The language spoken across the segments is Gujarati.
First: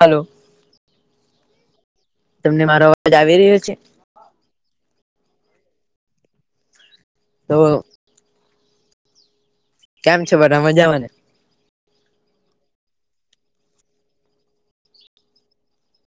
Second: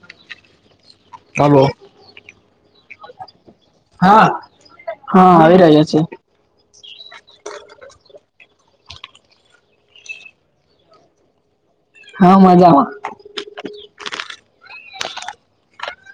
હલો હાલો તમને મારો અવાજ આવી રહ્યો છે? હા હ આવી રહ્યા છે. [unintelligible] કેમ છે બધા મજામાં ને હા મજામાં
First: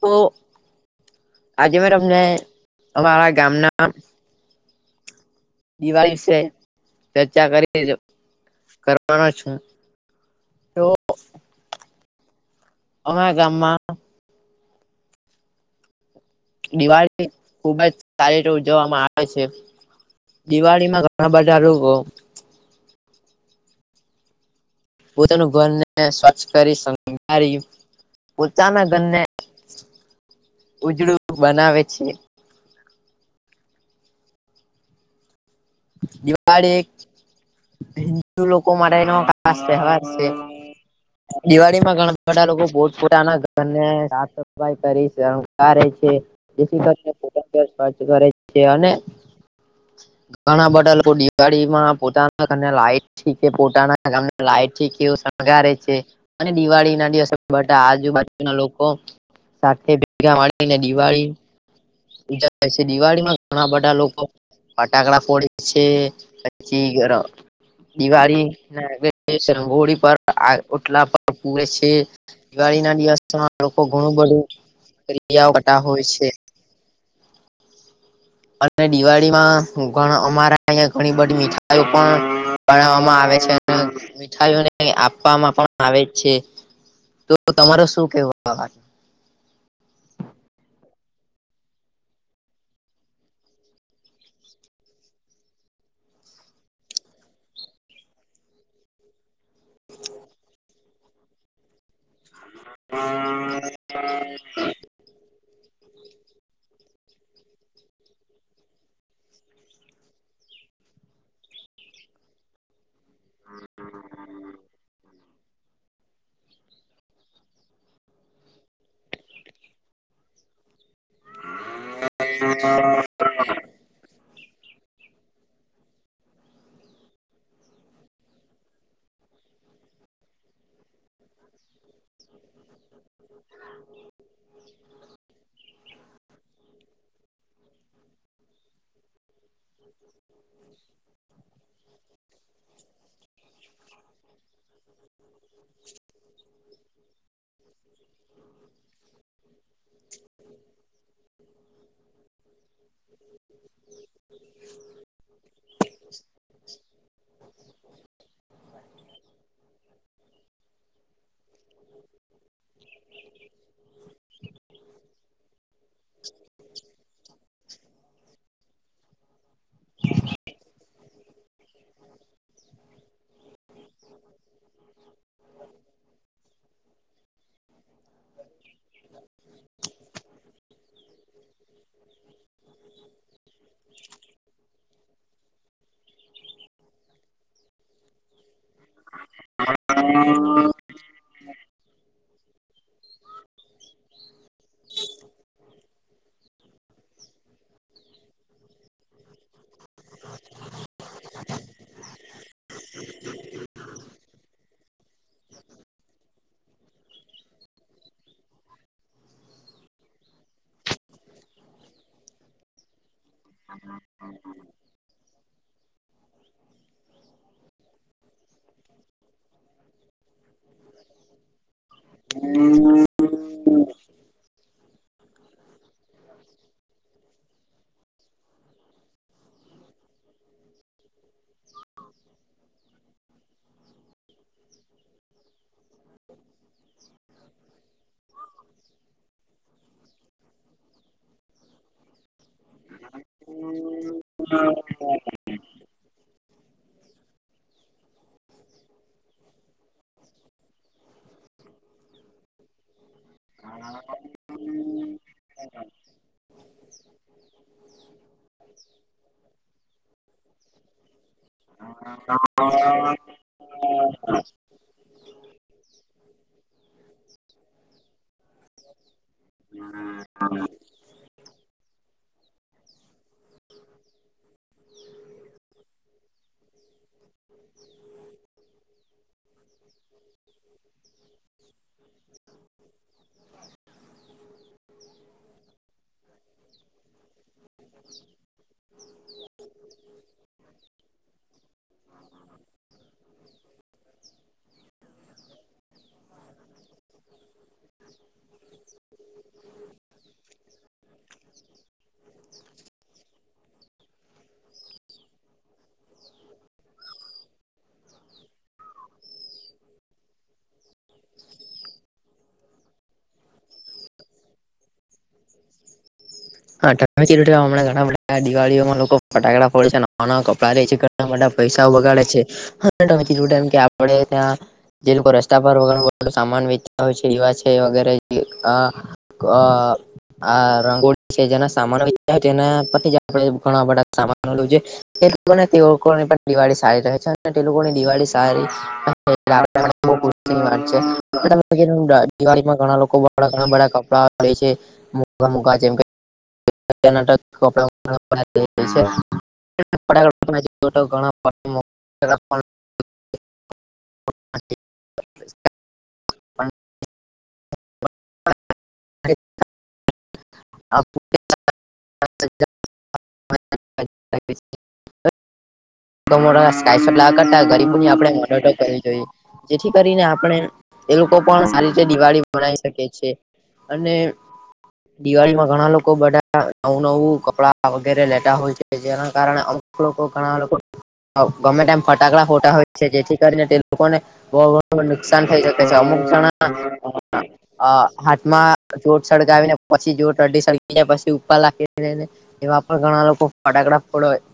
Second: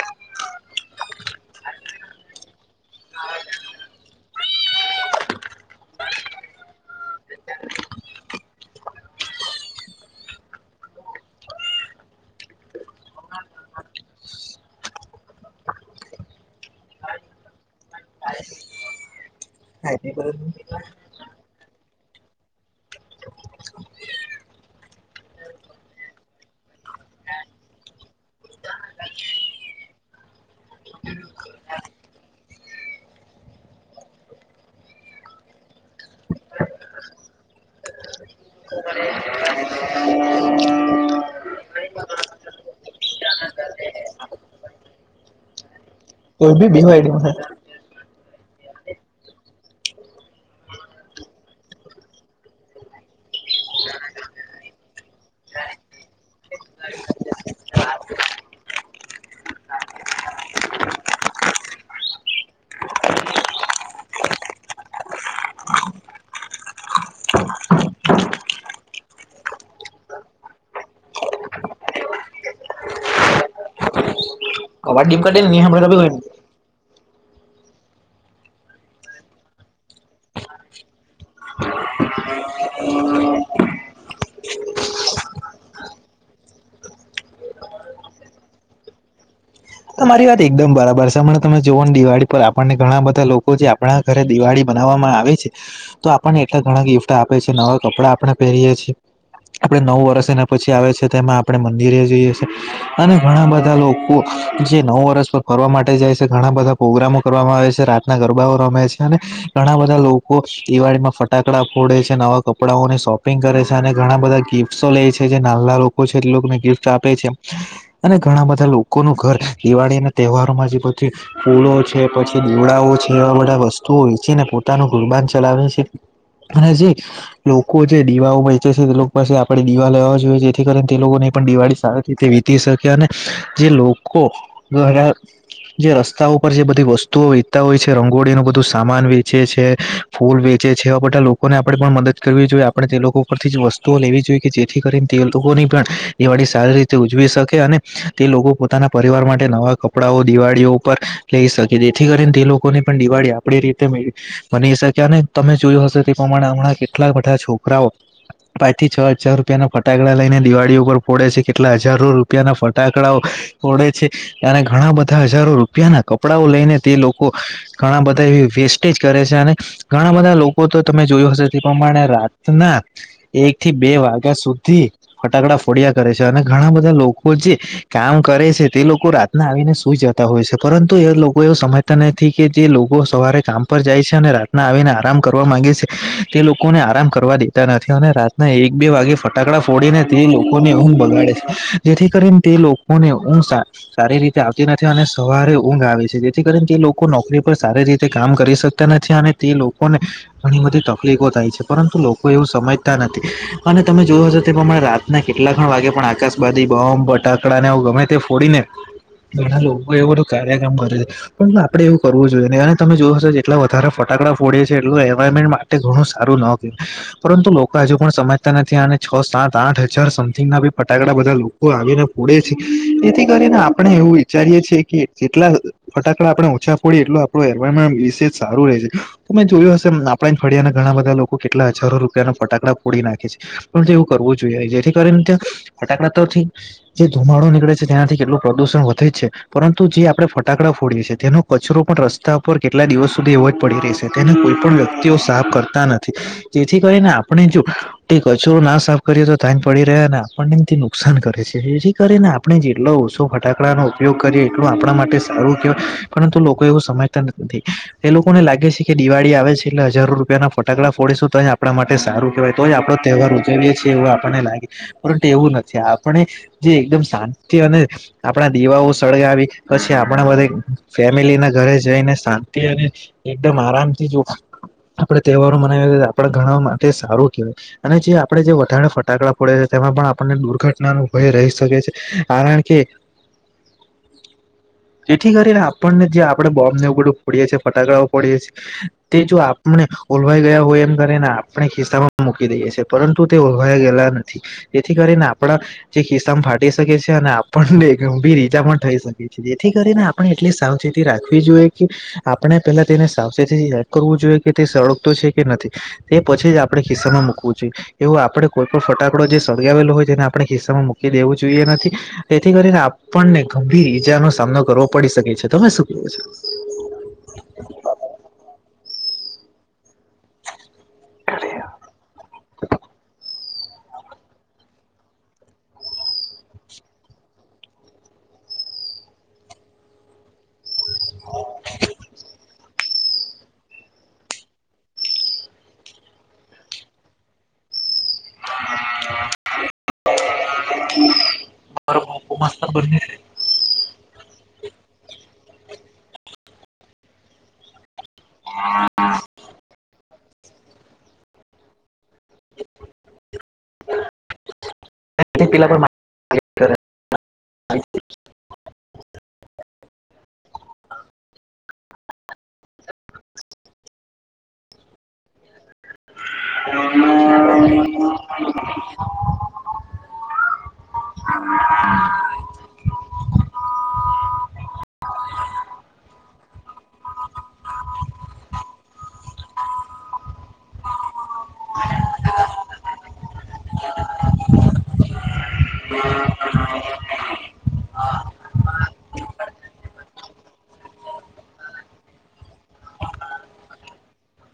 તો આજે મે તમને અમારાં ગામનાં દિવાળી વિશે ચર્ચા કરી કરવાનો છું. તો અમારા ગામમાં દિવાળી ખુબ જ સારી રીતે ઉજવવામાં આવે છે. [unintelligible] દિવાળીમાં ઘણા બધા લોકો પોતાનું ઘરને સ્વચ્છ કરી શણગારી પોતાના ઘરને ઉજળું બનાવે છે. દિવાળી હિન્દુ લોકો માટે એનો ખાસ તેવહાર છે. [inaudible] દિવાળીમાં ઘણા બધાં લોકો પોતપોતાના ઘરને સાફ સફાઈ કરી શણગારે છે. કોઈ બી જેથી કરીને દિવાળી માં પોતાનું ઘર સ્વરછ કરે છે અને ઘણા બધાં લોકો દિવાળીમાં પોતાના ઘરને લાઈટ ઠીકે પોતાના ગામને લાઈટ ઠી એવું કે શણગારે છે. અને દિવાળીના દિવસ બધાં આજુબાજુના લોકો સાથે ભેગા મળીને દિવાળી ઉજાવે છે દિવાળીમાં ઘણા બધાં લોકો ફટાકડા ફોડે છે પછી ર દિવાળીના આગલા દિવસે રંગોળી બાર આ ઓટલા પર પૂરે છે. દિવાળીના દિવસમાં લોકો ઘણું બધું અવાજ ડીમ કરી દે ને ક્રિયાઓ નહીં કરતા સાંભળે તો હોય કોઈ નહીં. છે. અને દિવાળીમાં હું પણ અમારા અહીયાં ઘણી બધી મીઠાઈઓ પણ બનાવવામાં આવે છે. મીઠાઈઓને આપવામાં પણ આવે જ છે, તો તમારો શું કેવું આ વાત? તમારી વાત એકદમ બરાબર છે, અમણે તમે જોઓને દિવાળી પર આપનને ઘણા બધાં લોકો જે આપણા ઘરે દિવાળી મનાવવામાં આવે છે. તો આપણને એટલા ઘણા ગિફ્ટ આપે છે, નવા કપડાં આપણે પહેરીએ છીએ. આપડે નવું વર્ષ એના પછી આવે છે, તેમાં આપણે મંદિરે જઈએ છએ. અને ઘણા બધા લોકો જે નવુ વર્ષ પર ફરવા માટે જાય છે ઘણાં બધાં પ્રગ્રામો કરવા મા આવે છે, રાતના ગરબાઓ રમે છે, અને ઘણા બધા લોકો દિવાળીમાં ફટ કડા ફોડે છે, નવા કપડાઓને શોપિંગ કરે છે, અને ઘણા બધા ગિફ્ટો લે છે. કે જે નાના લોકો છે, તેને ગિફ્ટ આપે છે, અને ઘણા બધા લોકોનું ઘર દિવાળી ના તહેવારો માં જે પછી ફૂલો છે પછી દીવડાઓ છે એવા બધા વસ્તુઓ વચીને પોતાનું ગુરબાન ચલાવે છે. અને જે લોકો જે દીવાઓ વેચે છે, તે લોક પાસેથી આપણે દીવા લેવા જોઈએ જેથી કરીને તે લોકોને પણ દિવાળી સરસ રીતે વીતી શકે, અને જે લોકો ઘણા જે રસ્તા ઉપર જે બધી વસ્તુઓ વેચતા હોય છે, રંગોળીનું બધું સામાન વેચે છે ફૂલ વેચે છે, એવા બધા લોકોને આપડે પણ મદદ કરવી જોઈએ, આપણેે તે લોકો પરથી જ વસ્તુઓ લેવી જોઈએ, કે જે થી કરીને, તે લોકોની પણ દિવાળી સારી રીતે ઉજવી શકે, અને તે લોકો પોતાના પરિવાર માટે નવા કપડાંઓ દિવાળીઓ ઉપર લઈ શકે, જેથી કરીને તે લોકોને પણ દિવાળી આપડી રીતે બની શક્યા, અને તમે જોયું હશે તે પ્રમાણે હમણાં કેટલા બધા છોકરાઓ પાચથી છ હજાર રૂપિયા ના ફટાકડા લઈને દી દિવાળીઓ ઉપ ફોડે છે, કેટલા હજારો રૂપિયા ના ફટાકડાઓ ફોડે છે, અને ઘણા બધા હજારો રૂપિયાના કપડાઓ લઈને, તે લોકો ઘણા બધા એવી વેસ્ટેજ કરે છે, અને ઘણા બધા લોકો તો તમે જોયું હશે તે પ્રમાણે રાતના એક થી બે વાગ્યા સુધી ફટાકડા ફોડયા કરે છે, અને ઘણા બધા લોકો જે કામ કરે છે, તે લોકો રાતના આવીને સુઈ જતા હોય છે, પરંતુ એ લોકો એવું સમજતા નથી કે જે લોકો સવારે કામ પર જાય છે, અને રાતના આવીને આરામ કરવા માંગે છે, તે લોકોને આરામ કરવા દેતા નથી. અને રા ત ના એક બે વાગે ફટાકડા ફોડીને, તે લોકોની ઊંઘ બગાડે છે, જેથી કરીને તે લો કોને ઊંઘ સા સારી રીતે આવતી નથી, અને સવારે ઊંઘ આવે છે, જેથી કરીને તે લોકો નોકરી પર સારી રીતે કામ કરી શકે તા નથી અને તે લોકોને ઘણી બધી તકલીફો થાય છે, પરંતુ લોકો એવું સમજતા નથી, અને તમે જોયો છો તે પ્રમાણે રાત ના કેટલા ઘણ વાગે પણ આકાશબદી બમ્બ બટાકડા ને ગમે તે ફોડીને ઘણા લોકો એ બધું કાર્ય કામ કરે છે, પરંતુ આપડે એવું કરવું જોઈએ નહીં, અને તમે જોયુ હસે કે એટલા ફટાકડા ફોડે છે, એટલું એન્વાયરમેન્ટ માટે ઘણું સારું ન હોય પરંતુ લોકો હજુ પણ સમજતા નથી, અને છ, સાત, આઠ હજાર સમથિંગ ના બી ફટાકડા બધા લોકો આવીને ફોડે છે, તેથી કરીને આપણે એવું વિચારીએ છીએ કે જેટલા ફટાકડા આપણે ઓછા ફો, એટલુ આપ એન્વાયમે વિશે સારું રહે છે. તમેં જોયું હશે આપણાજ ફળિયા ના ઘણા બધા લોકો કેટલા હજારો રૂપિયાના ફટાકડા ફોડી નાખે છે, પણ એવું કરવું જોઈએ, જેથી કરીને ત્યા ફટાકડાથી જે ધુમાડો નીકળે છે તેનાથી કેટલું પ્રદુષણ વધે છે. પરંતુ જે આપડે ફટાકડા ફોડીએ છીએ, તેનો કચરો પણ રસ્તા ઉપર કેટલા દિવસ સુધી એવવા જ પડી રહી છે. તેના કોઈ પણ વ્યક્તિઓ સાફ કરતા નથી જેથી કરીને આપણે જો કચરો ના સાફ કરીએ તો થાને પડી રહ્યા ને આપણને નુકસાન કરે છે. જેથી કરીને આપણે જેટલો ઓછો ફટાકડા નો ઉપયોગ કરીએ એટલું આપણા માટે સારું કહેવાય પરંતુ લોકો એવું સમાજ એ લોકોને લાગે છે કે દિવાળી આવે છે એટલે હજારો રૂપિયા ના ફટાકડા ફોડીશું તો આપણા માટે સારું કેહેવાય તોય આપડો તહેવાર ઉજવીએ છીએ એવું આપણને લાગે પરંતુ એવું નથી આપણે જેી એકદમ શાંતિ અને આપણા દીવાઓ સળગાવી પછી આપણા બધા ફેમિલી ના ઘરે જઈને શાંતિ અને એકદમ આરામથી જો આપડે તહેવારો મનાવી આપડે ઘણા માટે સારું કેહેવાય. અને જે આપણેે જે વધારણે ફટાકડા ફોડે છે તેમાં પણ આપણને દુર્ઘટનાનું ભવે રહી શકે છે કારણ કે [inaudible] જેથી કરીને આપણને જે આપણે બો્બને એવડું ફડીએ છીએ ફટાકડાઓ પોડીએ છીએ. તે જો આપણે ઓલવાઈ ગયા હોય, એમ કરીને આપણે ખિસ્સા માં મૂકી દઈએ છ છીએ. પરંતુ તે ઓળવાઈ ગયેલા નથી, જેથી કરીને આપણા જે ખિસ્સામાં ફાટી શકે છે અને આપણને ગંભીર ઈજા પણ થઈ શકે. જેથી કરીને આપણે એટલી સાવચેતી રાખવી જોઈએ, કે આપણે પેલા તેને સાવચેતીયા કરવું જોઈએ, કે તે સળગ તો છે કે નથી. એ પછી જ આપડણે ખિસ્સામાં મૂકવું જોઈએ, એવું આપડ કોઈ પણ ફટાકડો જે સળગાવેલો હોય, જેને આપણે હિસ્સામાં મૂકી દેવું જોઈએ નથી તેથી કરીને આપણને ગંભીર ઈજાનો સામે નો કરવો પડી શકે છે, તમે શું કે છો? હામ ઘણા બધા દિવાળી માં લોકો ફટાકડા ફોડે છે. નવાકપડાં લેછે, ઘણા બધા પૈસાઓ બગાડે છે. [unintelligible] આપડેત્યાં જે લોકો રસ્તા પર વગરું સામાન વેચતા હોય છે, વા છે, વગેરે ક [inaudible] આ રંગોલી- જેના સામાનોના પછી જ આપણે ઘણા બધા સામાનો લોકોને તે લોકોની પણ દિવાળી સારી રહે અને તે લોકોની દિવાળી સારી [unintelligible] દિવાળી માં ઘણા લોકો ઘણા બધા કપડાલેછે. [inaudible] મોંઘા ગાજેમ [unintelligible] [unintelligible] [unintelligible] પણ [unintelligible] [unintelligible] [inaudible] [unintelligible] આટલો મોટો સ્કાયસોત લાવા કરતા ગરીબો ની આપડે મો કરી જેથી કરીને આપણે એ લોકો પણ સારી રીતે દિવાળી મનાવી શકીએ છીએ. અને દિવાળી માં ઘણા લોકો બધા નવું કપડા વગેરે લેતા હોય. કે જેના કારણે અમુક લોકો ઘણા લોકો ગમે ટાઈમ ફટાકડા ફોટા હોય છે, જેથી કરીને તે લોકોને બહુ નુકસાન થઈ જ [unintelligible] અમુક જણા અ હાથમાં જોત સળગાવીને પછી જોત અડઢી સળગી જાય, પછી ઉપર લખીને એવા પણ ઘણા લોકો ફટાકડા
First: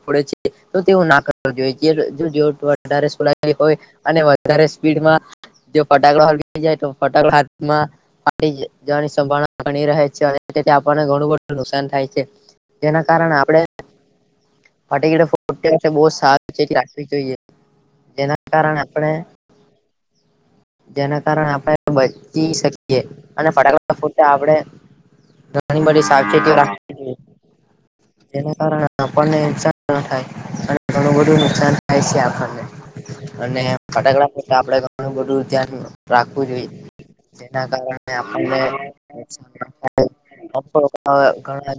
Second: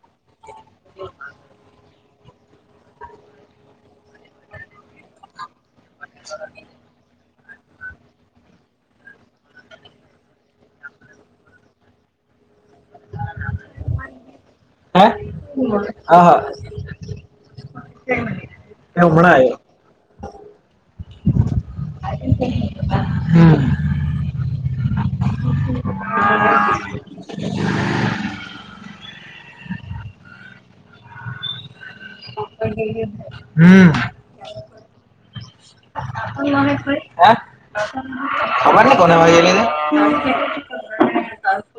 ફોડે છે તો તેઓ ના જો વધારેલા હોય અને વધારે સ્પીડમાં જો ફટાકડો હરખી જાય તો ફટાકડા હાથમાં પાણી જવાની સંભાવના ગણી રહે અને તેથી આપણને ઘણું બધું નુકસાન થાય છે. જેના કારણે આપડે પર હમણાં ફટીડ બહું સારી ચેતી રાખવી જોઈએ જેના કારણે આવ્યો આપણે જેના કારણે આપણે બચી શકીએ અને હમ ફટાક ફ આપણેે ઘણી બધી સાવચેતી રાખવી જોઈએ. તેના કારણે આપડે ઇનસાઇડ થવાનું થાય અને ઘણું બધું નુકસાન થાય છે આપણને અને હમ ફટાકડા આપડે બધું ધ્યાન રાખવું જોઈએ જેના કારણે અને આપને [unintelligible] હ ઘણા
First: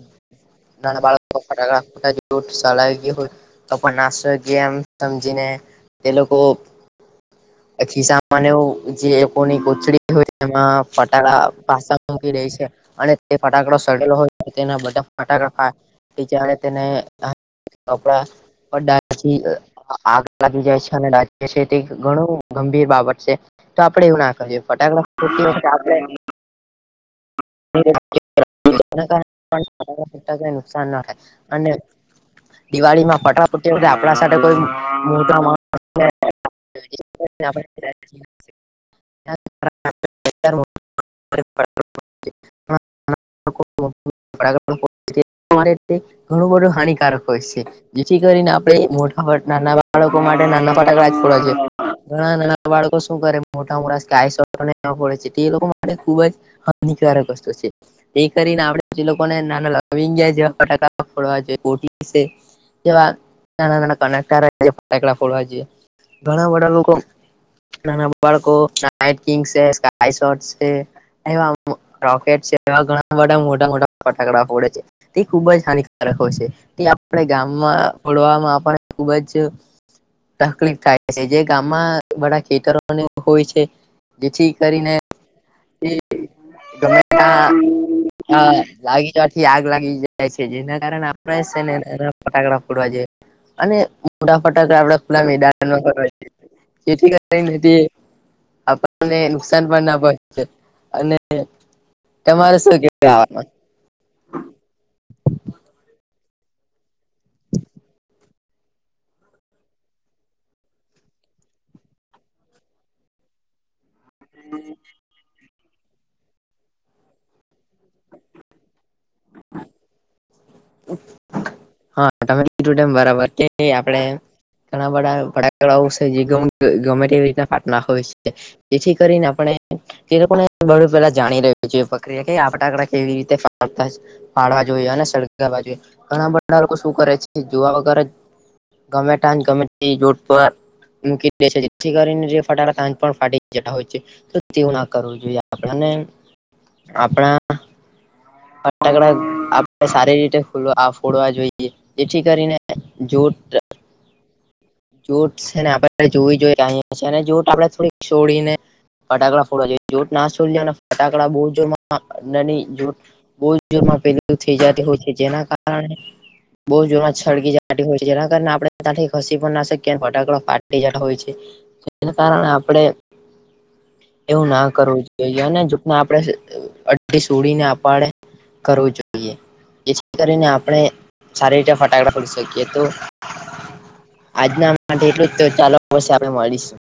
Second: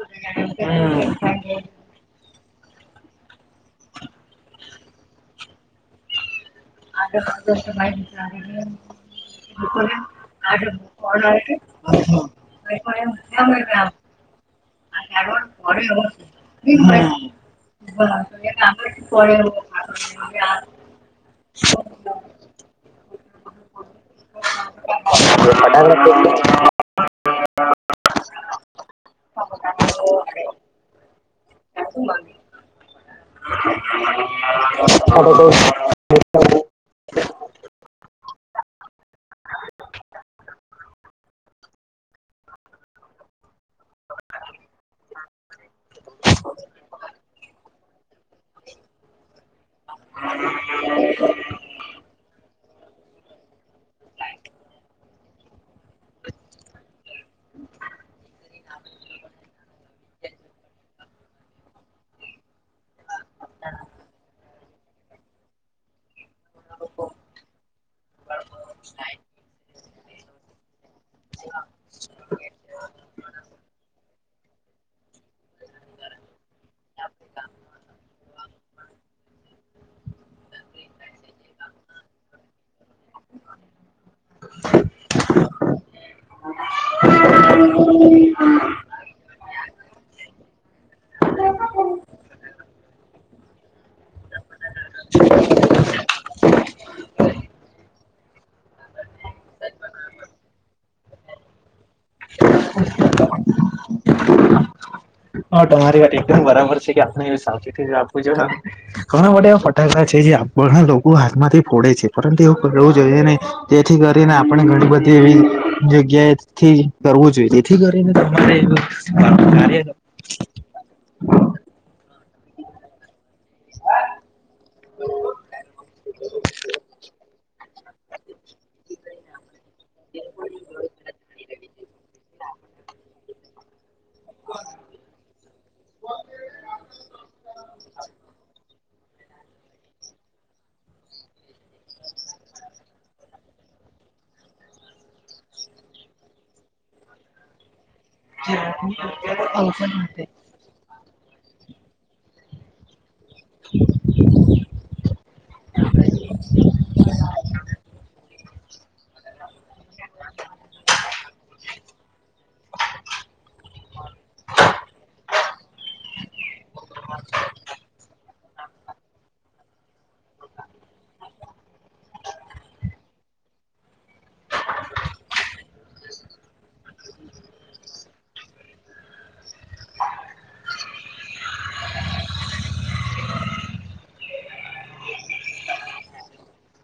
નાના બાળકો ફટાકડાટ [unintelligible] ગયા હોય. તો પણ નાસો કે એમ સમજીને એ લોકો ખિસામાને જે કોની કોચડી હોય, તેમાં ફટાકા પાસા મૂકી રે છે. અને તે ફટાકડો સળગેલો હોય તેના બધા ફટાકડા [unintelligible] તેને કપડા [unintelligible] લાગી જાય છે અને દાજે છે તે ઘણું ગંભીર બાબત છે તો આપડે એવું ના કરવું જોઈએ ફટાકડા [unintelligible] [unintelligible] નુકસાન ના થાય અને દિવાળી માં ફટાફટી આપણા સાથે કોઈ [unintelligible] [unintelligible] [unintelligible] અમારે તે ઘનુ બધું હાનિકારક હોય છે. જેથી કરીને આપડે મોટા નાના બાળકો માટે નાના ફટાક ફોડવા જોઈએ. ઘણા નાના બાળકો શું કરે મોટા મોટા કે [unintelligible] ફોડે છે એ લોકો માટે ખુબ જ ની [unintelligible] તો છે એ કરીને આપડે જે લોકોને નાના લવિંગિયાં જેવા ફટાકા ફોડવા જોઈએ કોઠી સે જેવા નાના નાના [unintelligible] ફટાકડા ફોડવા જોઈએ ઘણા વડા લોકો નાના બાળકો નાઇટ કિંગ છે સ્કાય શોટ છે એવા રોકેટ છે એવા ઘણા વડા મોટા મોટા ફટાકડા ફોડે છે. તે ખૂબ જ હાનિકારક હોય છે તે આપણે ગામમાં ફોડવા માં આપડે ખુબ જ તકલીફ થાય છે જે ગામમાં બડા ખેતરોને એવું હોય છે. જેથી કરીને તે [inaudible] હા [unintelligible] હા લાગી જવાથી આગ લાગી જાય સે જેના કારણે આપણે સેને રફ ફટાકડા ફોડવા જોઈએ. અને મોટા ફટાકડા આપડા ખુલ્લા મેદાનમાં ફોડવા જોઈએ. જેથી કરી ને આપણને નુકસાન પણ ના પોચે અને તમારે શું ગિફ્ટ આવે કે હા તમારી વાત એકદમ બરાબર છે કે આપણે એવી સાવચેતી રાખવી જોવે ઘણા બધા એવા ફટાકડા છે જે ઘણા લોકો હાથમાંથી ફોડે છે પરંતુ એવું કરવું જોઈએ નઈ જેથી કરીને આપણે ઘણી બધી એવી જગ્યાએથી કરવું જોઈએ તેથી કરીને તમારે [inaudible] હા તમે કીધું તેમ બરાબર કે આપણેે, ઘણા બધા ફટાકડા ઓ છે જે ગમે એવી રીતના [unintelligible] છે જેથી કરીને આપણે, એ લોકોને બધું પેલા જાણી રહ્યું છે એ પ્રક્રિયા કે આ ફટાકડા કેવી રીતે ફોડતા છે, પાડવા જોઈએ અને સળગાવવા જોઈએ ઘણા બધા લોકો શું કરે છે જોવા વગરજ ગમે ટાં ગમે ટી [unintelligible] પર મૂકી દે છે જેથી કરીને જે ફટાકડા તાંજ પણ ફાટી જતા હોય છે. તેવું ના કરવું જોઈએ આપને આપણા, ફટાકડા આપણે સારી રીતે ખુલ આમ ફોડવા જોઈએ [inaudible] જેથી કરીને જોત, જોત છે ને આપડણે જોવી જોઈએ અયા છે અને જોત આપણે થોડી છોડીને ફટાકડા ફોડવા જોઈએ જોત ના છોડીય અને ફટાકડા બહુ જોર અંદરની જોત બહુ જ જોરમાં પેલું થઈ જતી હોય છે જેના કારણે બહુ જોત સળગી જતી હોય છે જેના કારણે આપણે ત્યાંથી ખસી પણ ના શકીએ ફટાકડો ફાટી જતા છે. જેને કારણે આપડે, એવું ના કરવું જોઈએ અને જેને આપડણે અડડી સૂડીને આપાડે કરવુ જોઈએ, જેથી કરીને આપણે સારી રીતે ફટાકડા ફડી શકીએ તો [inaudible] આજના માટે એટલું જ તો ચાલોશે આપણે મળીશું.